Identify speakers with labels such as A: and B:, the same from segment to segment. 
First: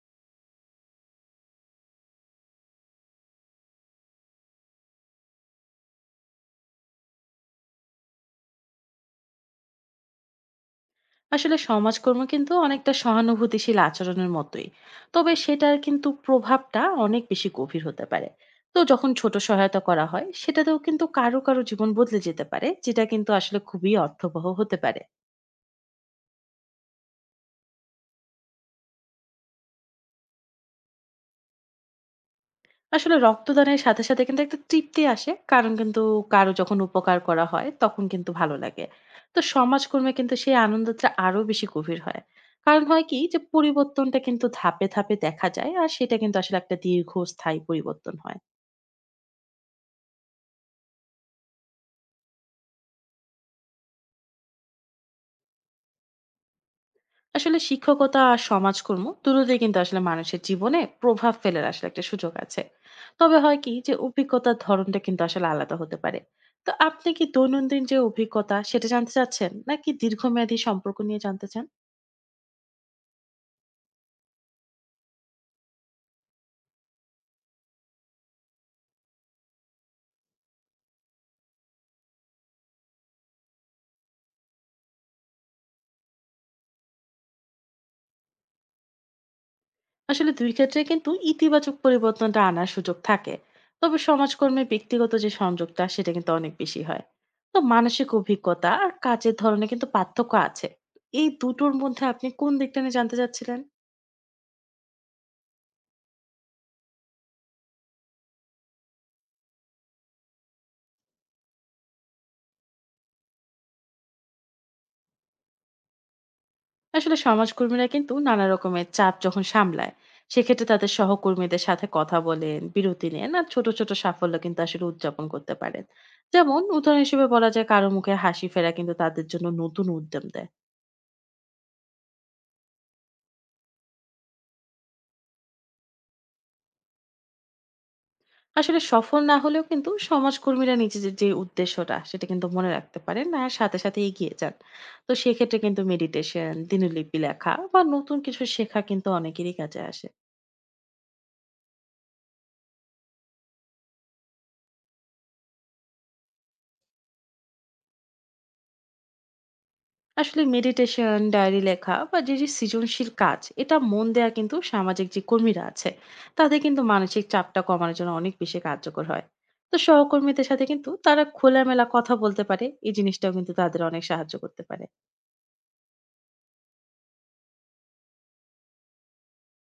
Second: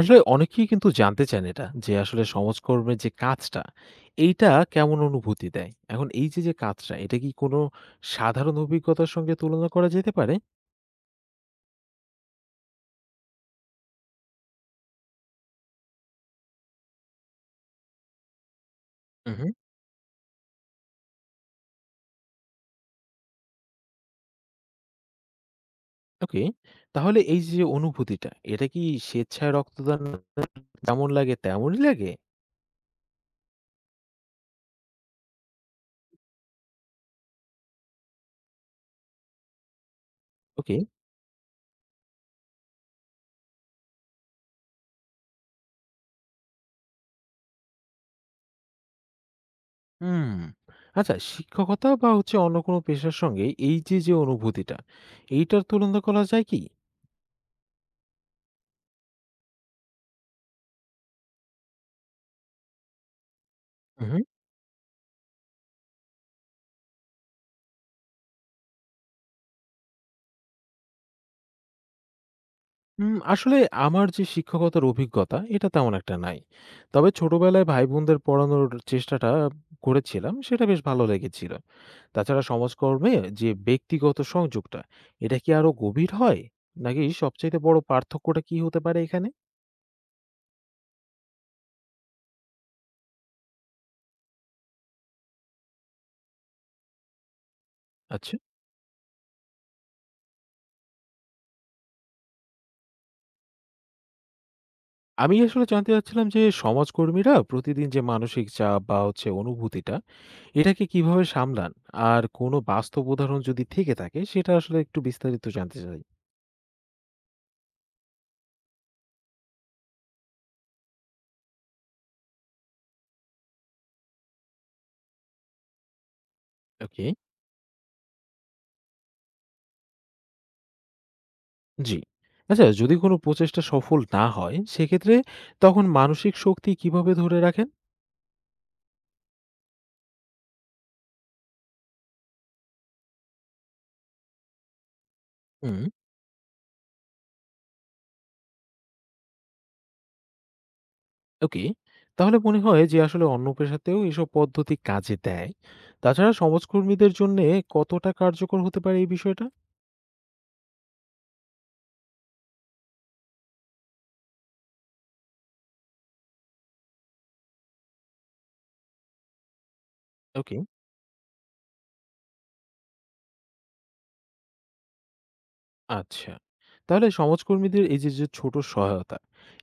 A: আসলে অনেকেই কিন্তু জানতে চান এটা যে আসলে সমাজকর্মের যে কাজটা এইটা কেমন অনুভূতি দেয়? এখন এই যে, যে কাজটা এটা কি কোনো সাধারণ অভিজ্ঞতার সঙ্গে তুলনা করা যেতে পারে?
B: আসলে সমাজকর্ম কিন্তু অনেকটা সহানুভূতিশীল আচরণের মতোই। তবে সেটার কিন্তু প্রভাবটা অনেক বেশি গভীর হতে পারে। তো যখন ছোট
A: উহু।
B: সহায়তা করা হয় সেটাতেও কিন্তু কারো কারো জীবন বদলে যেতে পারে, যেটা কিন্তু আসলে খুবই অর্থবহ হতে পারে।
A: ওকে। তাহলে এই যে অনুভূতিটা এটা কি স্বেচ্ছায় রক্তদান যেমন লাগে তেমনই লাগে?
B: আসলে রক্তদানের সাথে সাথে কিন্তু একটা তৃপ্তি আসে, কারণ কিন্তু কারো যখন উপকার করা হয় তখন কিন্তু ভালো লাগে। তো সমাজকর্মে কিন্তু সেই
A: ওকে।
B: আনন্দটা আরো বেশি গভীর হয়, কারণ হয় কি যে পরিবর্তনটা কিন্তু ধাপে ধাপে দেখা যায় আর সেটা কিন্তু আসলে একটা দীর্ঘস্থায়ী পরিবর্তন হয়।
A: হুম। আচ্ছা শিক্ষকতা বা হচ্ছে অন্য কোনো পেশার সঙ্গে এই যে, যে অনুভূতিটা এইটার তুলনা করা যায় কি?
B: আসলে শিক্ষকতা আর সমাজকর্ম দুটোতেই কিন্তু আসলে মানুষের জীবনে প্রভাব ফেলার আসলে একটা সুযোগ আছে। তবে হয় কি যে অভিজ্ঞতার ধরনটা কিন্তু আসলে আলাদা হতে পারে। তো আপনি কি দৈনন্দিন যে অভিজ্ঞতা সেটা জানতে চাচ্ছেন, নাকি দীর্ঘমেয়াদী সম্পর্ক নিয়ে জানতে চান?
A: আসলে আমার যে শিক্ষকতার অভিজ্ঞতা, এটা তেমন একটা নাই। তবে ছোটবেলায় ভাই-বোনদের পড়ানোর চেষ্টাটা করেছিলাম, সেটা বেশ ভালো লেগেছিল। তাছাড়া সমাজকর্মে যে ব্যক্তিগত সংযোগটা, এটা কি আরো গভীর হয়? নাকি সবচাইতে বড় পার্থক্যটা কি হতে পারে এখানে?
B: আসলে দুই ক্ষেত্রে কিন্তু ইতিবাচক পরিবর্তনটা আনার সুযোগ থাকে। তবে সমাজকর্মে ব্যক্তিগত যে সংযোগটা সেটা কিন্তু অনেক বেশি হয়। তো মানসিক
A: আচ্ছা।
B: অভিজ্ঞতা আর কাজের ধরনে কিন্তু পার্থক্য আছে। এই দুটোর মধ্যে আপনি কোন দিকটা নিয়ে জানতে চাচ্ছিলেন?
A: আমি আসলে জানতে চাচ্ছিলাম যে সমাজকর্মীরা প্রতিদিন যে মানসিক চাপ বা হচ্ছে অনুভূতিটা, এটাকে কিভাবে সামলান? আর কোনো বাস্তব উদাহরণ যদি থেকে থাকে, সেটা আসলে একটু বিস্তারিত জানতে চাই।
B: আসলে সমাজকর্মীরা কিন্তু নানা রকমের চাপ যখন সামলায়, সেক্ষেত্রে তাদের সহকর্মীদের সাথে কথা বলেন, বিরতি নেন আর ছোট ছোট সাফল্য কিন্তু আসলে উদযাপন করতে পারেন। যেমন উদাহরণ
A: ওকে।
B: হিসেবে বলা যায়, কারো মুখে হাসি ফেরা কিন্তু তাদের জন্য নতুন উদ্যম দেয়।
A: জি। আচ্ছা যদি কোনো প্রচেষ্টা সফল না হয় সেক্ষেত্রে তখন মানসিক শক্তি কিভাবে ধরে রাখেন?
B: আসলে সফল না হলেও কিন্তু সমাজকর্মীরা নিজেদের যে উদ্দেশ্যটা সেটা কিন্তু মনে রাখতে পারেন আর সাথে সাথে এগিয়ে যান। তো সেক্ষেত্রে কিন্তু
A: হুম।
B: মেডিটেশন, দিনলিপি লেখা বা নতুন কিছু শেখা কিন্তু অনেকেরই কাছে আসে।
A: ওকে। তাহলে মনে হয় যে আসলে অন্য পেশাতেও এসব পদ্ধতি কাজে দেয়। তাছাড়া সমাজকর্মীদের জন্যে কতটা কার্যকর হতে পারে এই বিষয়টা?
B: আসলে মেডিটেশন, ডায়েরি লেখা বা যে যে সৃজনশীল কাজ এটা মন দেয়া কিন্তু সামাজিক যে কর্মীরা আছে তাদের কিন্তু মানসিক চাপটা কমানোর জন্য অনেক বেশি কার্যকর হয়। তো সহকর্মীদের
A: ওকে,
B: সাথে কিন্তু তারা খোলামেলা কথা বলতে পারে, এই জিনিসটাও কিন্তু তাদের অনেক সাহায্য করতে পারে।
A: আচ্ছা। তাহলে সমাজকর্মীদের এই যে, যে ছোট সহায়তা,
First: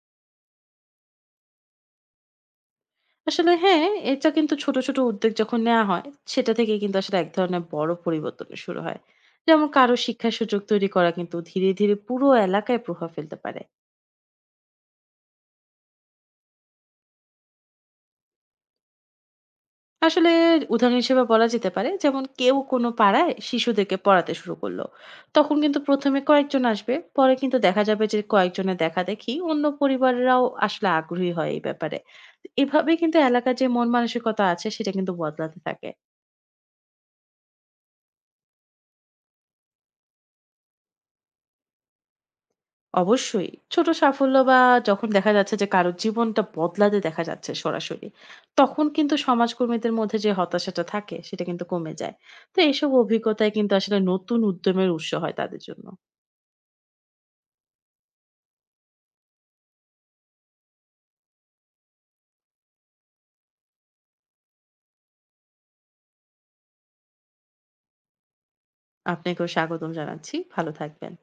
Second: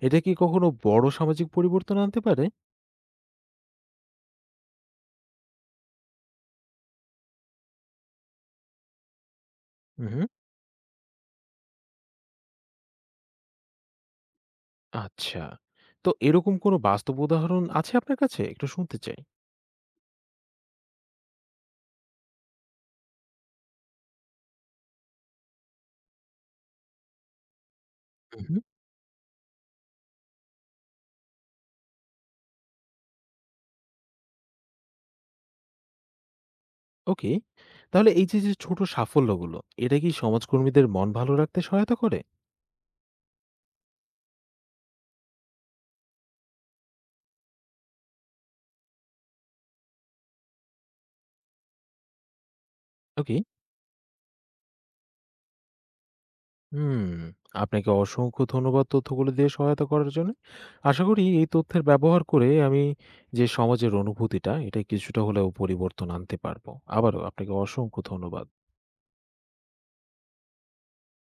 A: এটা কি কখনো বড় সামাজিক পরিবর্তন আনতে পারে?
B: আসলে হ্যাঁ, এটা কিন্তু ছোট ছোট উদ্যোগ যখন নেওয়া হয় সেটা থেকে কিন্তু আসলে এক ধরনের বড় পরিবর্তন শুরু হয়। যেমন কারো
A: হু, হুম।
B: শিক্ষার সুযোগ তৈরি করা কিন্তু ধীরে ধীরে পুরো এলাকায় প্রভাব ফেলতে পারে।
A: আচ্ছা। তো এরকম কোনো বাস্তব উদাহরণ আছে আপনার কাছে? একটু শুনতে চাই।
B: আসলে উদাহরণ হিসেবে বলা যেতে পারে, যেমন কেউ কোনো পাড়ায় শিশুদেরকে পড়াতে শুরু করলো, তখন কিন্তু প্রথমে কয়েকজন আসবে, পরে কিন্তু দেখা যাবে যে কয়েকজনের দেখা দেখি অন্য পরিবারেরাও আসলে আগ্রহী হয় এই ব্যাপারে। তো এভাবে কিন্তু এলাকার যে মন মানসিকতা আছে সেটা কিন্তু বদলাতে থাকে।
A: ওকে। তাহলে এই যে, যে ছোট সাফল্যগুলো, এটা কি সমাজকর্মীদের মন ভালো রাখতে সহায়তা করে?
B: অবশ্যই ছোট সাফল্য বা যখন দেখা যাচ্ছে যে কারোর জীবনটা বদলাতে দেখা যাচ্ছে সরাসরি, তখন কিন্তু সমাজকর্মীদের মধ্যে যে হতাশাটা থাকে সেটা কিন্তু কমে যায়। তো এইসব
A: ওকে।
B: অভিজ্ঞতায় কিন্তু আসলে নতুন উদ্যমের উৎস হয় তাদের জন্য।
A: হুম। আপনাকে অসংখ্য ধন্যবাদ তথ্যগুলো দিয়ে সহায়তা করার জন্য। আশা করি এই তথ্যের ব্যবহার করে আমি যে সমাজের অনুভূতিটা, এটা কিছুটা হলেও পরিবর্তন আনতে পারবো। আবারও আপনাকে অসংখ্য ধন্যবাদ।
B: আপনাকেও স্বাগতম জানাচ্ছি। ভালো থাকবেন।